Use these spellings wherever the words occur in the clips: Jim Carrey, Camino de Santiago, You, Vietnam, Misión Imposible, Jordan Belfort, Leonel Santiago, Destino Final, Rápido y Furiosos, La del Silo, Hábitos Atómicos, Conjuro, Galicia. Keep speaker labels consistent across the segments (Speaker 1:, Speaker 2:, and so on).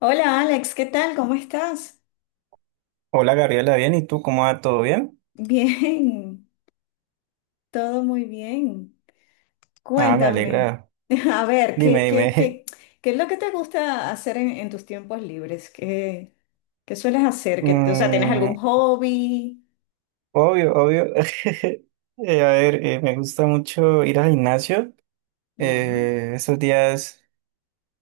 Speaker 1: Hola Alex, ¿qué tal? ¿Cómo estás?
Speaker 2: Hola Gabriela, bien, ¿y tú cómo va? ¿Todo bien?
Speaker 1: Bien, todo muy bien.
Speaker 2: Ah, me
Speaker 1: Cuéntame,
Speaker 2: alegra.
Speaker 1: a ver,
Speaker 2: Dime,
Speaker 1: ¿qué, qué,
Speaker 2: dime.
Speaker 1: qué, qué es lo que te gusta hacer en tus tiempos libres? ¿Qué sueles hacer? O sea, ¿tienes
Speaker 2: Mm,
Speaker 1: algún hobby?
Speaker 2: obvio, obvio. A ver, me gusta mucho ir al gimnasio.
Speaker 1: Ya.
Speaker 2: Estos días,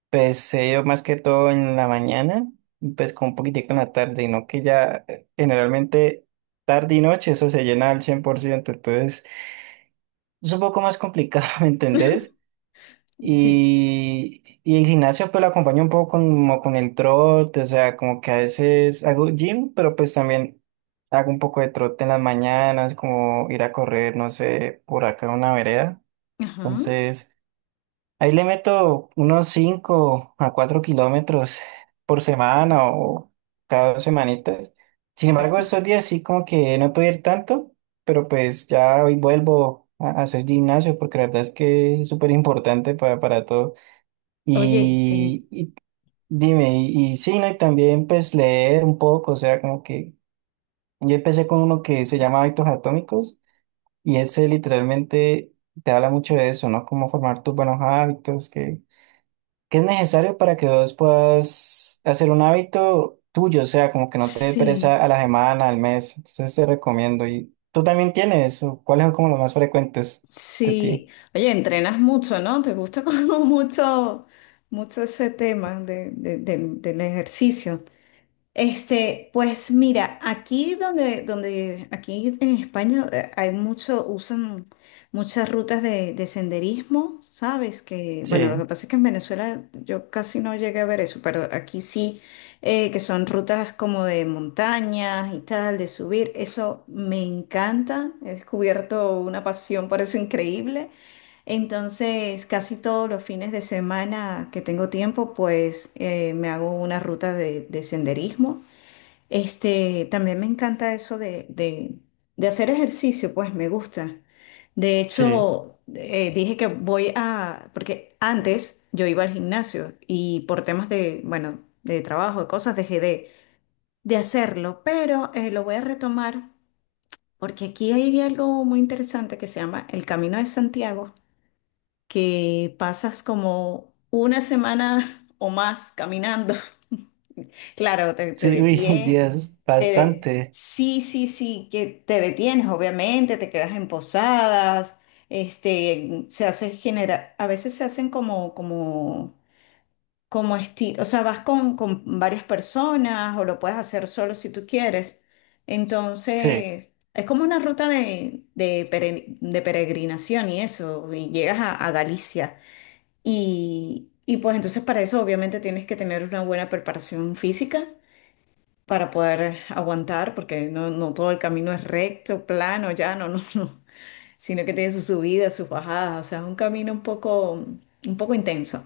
Speaker 2: pues he ido más que todo en la mañana, y, pues con un poquitico en la tarde, y no que ya generalmente tarde y noche eso se llena al 100%. Entonces es un poco más complicado, ¿me entendés?
Speaker 1: Sí.
Speaker 2: Y el gimnasio pues lo acompaña un poco como con el trote, o sea, como que a veces hago gym, pero pues también hago un poco de trote en las mañanas, como ir a correr, no sé, por acá en una vereda.
Speaker 1: Ajá.
Speaker 2: Entonces, ahí le meto unos 5 a 4 kilómetros por semana o cada 2 semanitas. Sin embargo,
Speaker 1: O-
Speaker 2: estos días sí como que no puedo ir tanto, pero pues ya hoy vuelvo a hacer gimnasio porque la verdad es que es súper importante para todo.
Speaker 1: Oye, sí,
Speaker 2: Y dime, y sí, ¿no? Y también pues leer un poco, o sea, como que yo empecé con uno que se llama Hábitos Atómicos y ese literalmente te habla mucho de eso, ¿no? Cómo formar tus buenos hábitos, que es necesario para que vos puedas hacer un hábito tuyo, o sea, como que no te dé
Speaker 1: sí,
Speaker 2: pereza a la semana, al mes. Entonces te recomiendo. ¿Y tú también tienes? ¿O cuáles son como los más frecuentes de
Speaker 1: sí.
Speaker 2: ti?
Speaker 1: Oye, entrenas mucho, ¿no? ¿Te gusta como mucho, mucho ese tema del ejercicio? Este, pues mira, aquí donde, aquí en España hay mucho, usan muchas rutas de senderismo, ¿sabes? Que, bueno, lo que
Speaker 2: Sí,
Speaker 1: pasa es que en Venezuela yo casi no llegué a ver eso, pero aquí sí, que son rutas como de montañas y tal, de subir, eso me encanta, he descubierto una pasión por eso increíble. Entonces, casi todos los fines de semana que tengo tiempo, pues me hago una ruta de senderismo. Este, también me encanta eso de hacer ejercicio, pues me gusta. De
Speaker 2: sí,
Speaker 1: hecho, dije que voy a, porque antes yo iba al gimnasio y por temas de, bueno, de trabajo, de cosas, dejé de hacerlo, pero lo voy a retomar porque aquí hay algo muy interesante que se llama el Camino de Santiago, que pasas como una semana o más caminando. Claro, te
Speaker 2: sí, uy,
Speaker 1: detiene,
Speaker 2: Dios, bastante.
Speaker 1: sí, sí, sí, que te detienes, obviamente, te quedas en posadas, este, a veces se hacen como, como estilo, o sea, vas con varias personas o lo puedes hacer solo si tú quieres.
Speaker 2: Sí,
Speaker 1: Entonces, es como una ruta de peregrinación y eso, y llegas a Galicia. Y pues entonces para eso obviamente tienes que tener una buena preparación física para poder aguantar, porque no, no todo el camino es recto, plano, llano, no, no, sino que tiene sus subidas, sus bajadas, o sea, es un camino un poco intenso.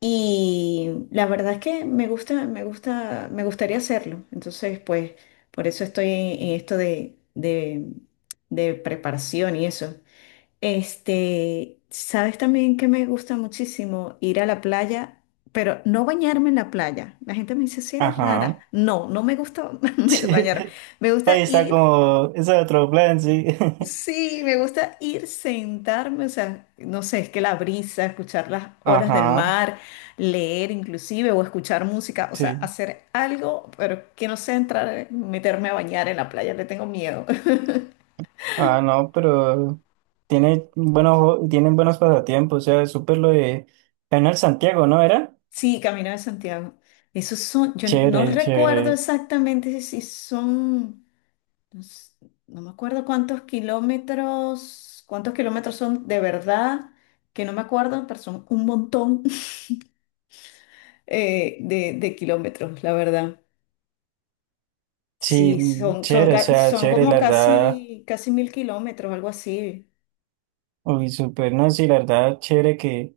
Speaker 1: Y la verdad es que me gusta, me gusta, me gustaría hacerlo. Entonces, pues, por eso estoy en esto de preparación y eso. Este, ¿sabes también que me gusta muchísimo ir a la playa, pero no bañarme en la playa? La gente me dice, si eres rara.
Speaker 2: ajá.
Speaker 1: No, no me gusta
Speaker 2: Sí.
Speaker 1: bañar. Me gusta
Speaker 2: Ahí está
Speaker 1: ir,
Speaker 2: como, ese otro plan, sí.
Speaker 1: sí, me gusta ir sentarme, o sea, no sé, es que la brisa, escuchar las olas del
Speaker 2: Ajá,
Speaker 1: mar, leer inclusive o escuchar música, o sea,
Speaker 2: sí.
Speaker 1: hacer algo, pero que no sea entrar, meterme a bañar en la playa, le tengo miedo.
Speaker 2: Ah, no, pero tienen buenos pasatiempos, o sea, súper lo de Leonel Santiago, ¿no era?
Speaker 1: Sí, Camino de Santiago. Esos son, yo no
Speaker 2: Chévere,
Speaker 1: recuerdo
Speaker 2: chévere.
Speaker 1: exactamente si son, no, no me acuerdo cuántos kilómetros son de verdad, que no me acuerdo, pero son un montón de kilómetros, la verdad.
Speaker 2: Sí,
Speaker 1: Sí, son, son,
Speaker 2: chévere, o
Speaker 1: ca-
Speaker 2: sea,
Speaker 1: son
Speaker 2: chévere,
Speaker 1: como
Speaker 2: la verdad.
Speaker 1: casi, casi 1000 kilómetros, algo así.
Speaker 2: Uy, súper, no, sí, la verdad, chévere que,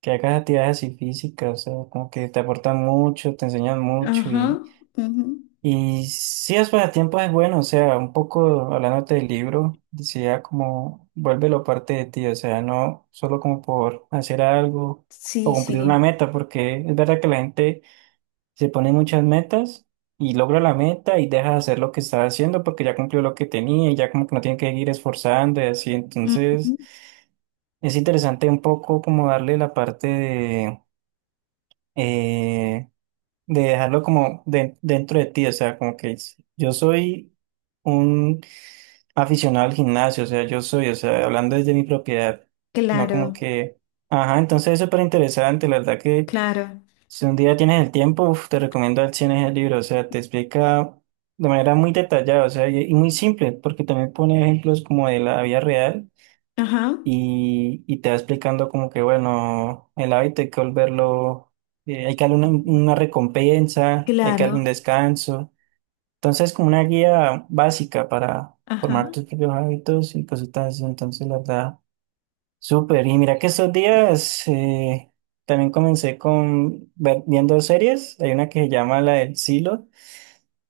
Speaker 2: que hagas actividades así físicas, o sea, como que te aportan mucho, te enseñan mucho.
Speaker 1: Ajá, ujú.
Speaker 2: Y sí, los pasatiempos es bueno, o sea, un poco hablándote del libro, decía como vuélvelo parte de ti, o sea, no solo como por hacer algo o
Speaker 1: Sí,
Speaker 2: cumplir una
Speaker 1: sí.
Speaker 2: meta, porque es verdad que la gente se pone muchas metas y logra la meta y deja de hacer lo que estaba haciendo porque ya cumplió lo que tenía y ya como que no tiene que seguir esforzando y así,
Speaker 1: Ujú.
Speaker 2: entonces es interesante un poco como darle la parte eh, de dejarlo como dentro de ti, o sea, como que yo soy un aficionado al gimnasio, o sea, yo soy, o sea, hablando desde mi propiedad, no como
Speaker 1: Claro,
Speaker 2: que, ajá, entonces es súper interesante, la verdad que
Speaker 1: claro.
Speaker 2: si un día tienes el tiempo, uf, te recomiendo al 100 ese libro, o sea, te explica de manera muy detallada, o sea, y muy simple, porque también pone ejemplos como de la vida real
Speaker 1: Ajá,
Speaker 2: y te va explicando como que, bueno, el hábito hay que volverlo, hay que darle una recompensa, hay que darle
Speaker 1: claro.
Speaker 2: un descanso. Entonces, como una guía básica para
Speaker 1: Ajá.
Speaker 2: formar tus propios hábitos y cositas así. Entonces, la verdad, súper. Y mira que estos días también comencé con viendo series. Hay una que se llama La del Silo.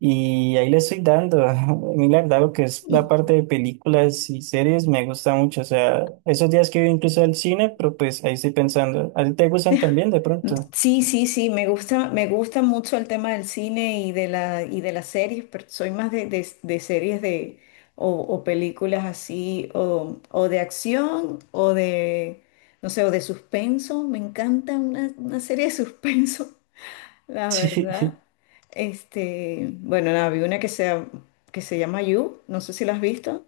Speaker 2: Y ahí le estoy dando. A mí, la verdad, lo que es la parte de películas y series me gusta mucho. O sea, esos días que voy incluso al cine, pero pues ahí estoy pensando. ¿A ti te gustan también de pronto?
Speaker 1: Sí, sí, sí, me gusta mucho el tema del cine y de la, y de las series, pero soy más de series o películas así, o de acción, o de, no sé, o de suspenso. Me encanta una serie de suspenso, la verdad.
Speaker 2: Sí.
Speaker 1: Este, bueno, nada, vi una que se llama You, no sé si la has visto.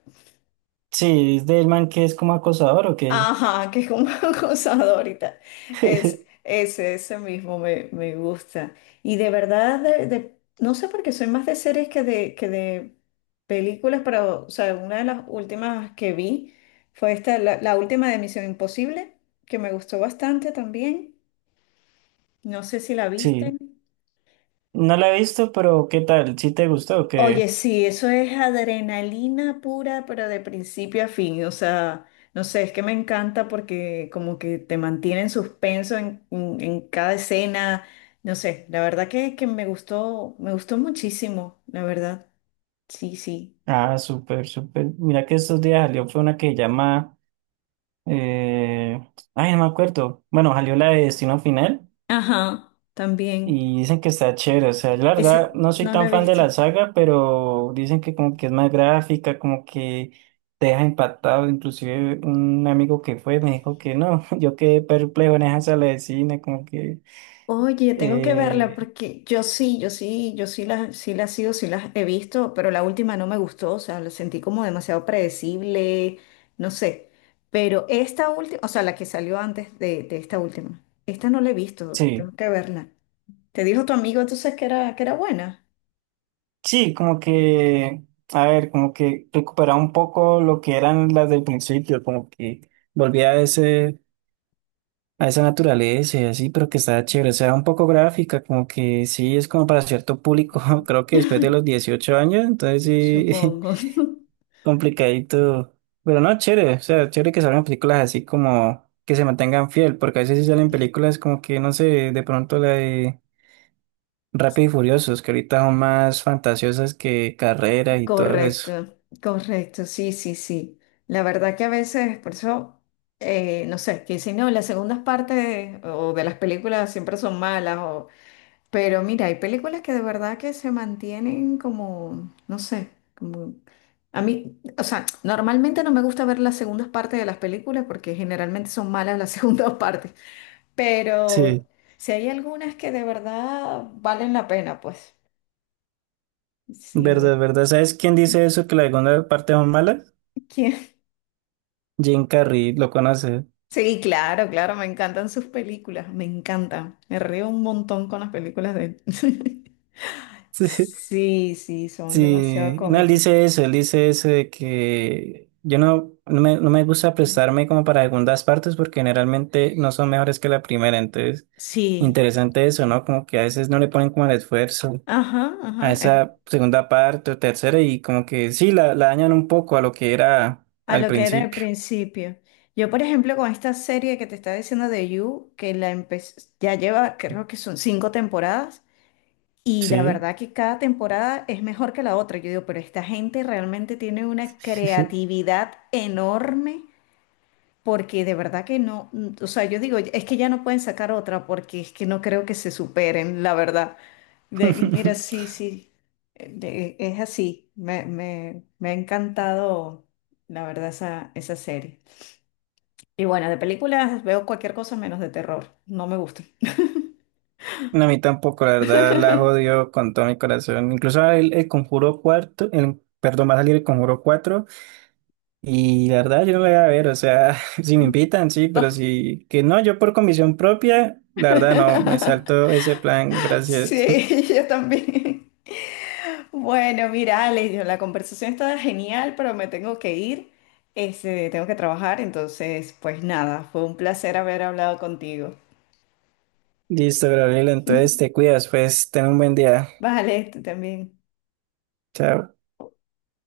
Speaker 2: Sí, es del man que es como acosador o qué.
Speaker 1: Ajá, que es como acosador ahorita. Es, ese mismo me, me gusta. Y de verdad, no sé por qué soy más de series que de películas, pero, o sea, una de las últimas que vi fue esta, la última de Misión Imposible, que me gustó bastante también. No sé si la viste.
Speaker 2: Sí, no la he visto, pero ¿qué tal? ¿Sí te gustó o
Speaker 1: Oye,
Speaker 2: qué?
Speaker 1: sí, eso es adrenalina pura, pero de principio a fin. O sea, no sé, es que me encanta porque como que te mantiene en suspenso en cada escena. No sé, la verdad que me gustó muchísimo, la verdad. Sí, sí.
Speaker 2: Ah, súper, súper. Mira que estos días salió, fue una que llama. eh, Ay, no me acuerdo. Bueno, salió la de Destino Final.
Speaker 1: Ajá, también.
Speaker 2: Y dicen que está chévere, o sea, yo la verdad
Speaker 1: Ese
Speaker 2: no soy
Speaker 1: no lo he
Speaker 2: tan fan de
Speaker 1: visto.
Speaker 2: la saga, pero dicen que como que es más gráfica, como que te deja impactado, inclusive un amigo que fue me dijo que no, yo quedé perplejo en esa sala de cine, como que,
Speaker 1: Oye, tengo que verla
Speaker 2: eh,
Speaker 1: porque yo sí, yo sí, yo sí las sigo, sí las he visto, pero la última no me gustó, o sea, la sentí como demasiado predecible, no sé. Pero esta última, o sea, la que salió antes de esta última, esta no la he visto,
Speaker 2: sí,
Speaker 1: tengo que verla. ¿Te dijo tu amigo entonces que era buena?
Speaker 2: sí, como que, a ver, como que recuperaba un poco lo que eran las del principio, como que volvía a ese a esa naturaleza y así, pero que está chévere, o sea, un poco gráfica, como que sí, es como para cierto público, creo que después de los 18 años, entonces sí,
Speaker 1: Supongo.
Speaker 2: complicadito, pero no, chévere, o sea, chévere que salgan películas así como que se mantengan fiel, porque a veces sí salen películas como que, no sé, de pronto la de Rápido y Furiosos, que ahorita son más fantasiosas que carreras y todo eso.
Speaker 1: Correcto, correcto, sí, sí, sí. La verdad que a veces, por eso, no sé, que dicen, no, las segundas partes o de las películas siempre son malas, o... pero mira, hay películas que de verdad que se mantienen como, no sé, como... A mí, o sea, normalmente no me gusta ver las segundas partes de las películas porque generalmente son malas las segundas partes, pero
Speaker 2: Sí,
Speaker 1: si hay algunas que de verdad valen la pena, pues sí, muy...
Speaker 2: verdad, verdad, ¿sabes quién dice eso, que la segunda parte son malas? Jim Carrey, lo conoce.
Speaker 1: Sí, claro, claro, me encantan sus películas, me encantan. Me río un montón con las películas de él. Sí, sí, son demasiado
Speaker 2: Sí, no,
Speaker 1: cómicas.
Speaker 2: él dice eso de que yo no, no me, gusta prestarme como para segundas partes porque generalmente no son mejores que la primera, entonces
Speaker 1: Sí,
Speaker 2: interesante eso, ¿no? Como que a veces no le ponen como el esfuerzo
Speaker 1: ajá,
Speaker 2: a
Speaker 1: ajá, es
Speaker 2: esa segunda parte o tercera y como que sí, la dañan un poco a lo que era
Speaker 1: a
Speaker 2: al
Speaker 1: lo que era el
Speaker 2: principio.
Speaker 1: principio. Yo, por ejemplo, con esta serie que te estaba diciendo de You, que la empecé, ya lleva, creo que son cinco temporadas, y la
Speaker 2: Sí,
Speaker 1: verdad que cada temporada es mejor que la otra. Yo digo, pero esta gente realmente tiene una
Speaker 2: sí, sí.
Speaker 1: creatividad enorme. Porque de verdad que no, o sea, yo digo, es que ya no pueden sacar otra porque es que no creo que se superen, la verdad. Y mira, sí, sí, es así. Me ha encantado, la verdad, esa serie. Y bueno, de películas veo cualquier cosa menos de terror. No me gusta.
Speaker 2: No, a mí tampoco, la verdad, la jodió con todo mi corazón. Incluso el Conjuro cuarto, perdón, va a salir el Conjuro cuatro. Y la verdad, yo no la voy a ver, o sea, si me invitan, sí,
Speaker 1: No.
Speaker 2: pero si que no, yo por convicción propia, la verdad no, me salto ese plan, gracias.
Speaker 1: Sí, yo también. Bueno, mira, Alex, yo- la conversación está genial, pero me tengo que ir. Este, tengo que trabajar, entonces, pues nada, fue un placer haber hablado contigo.
Speaker 2: Listo, Gabriel, entonces te cuidas, pues, ten un buen día.
Speaker 1: Vale, tú también.
Speaker 2: Chao.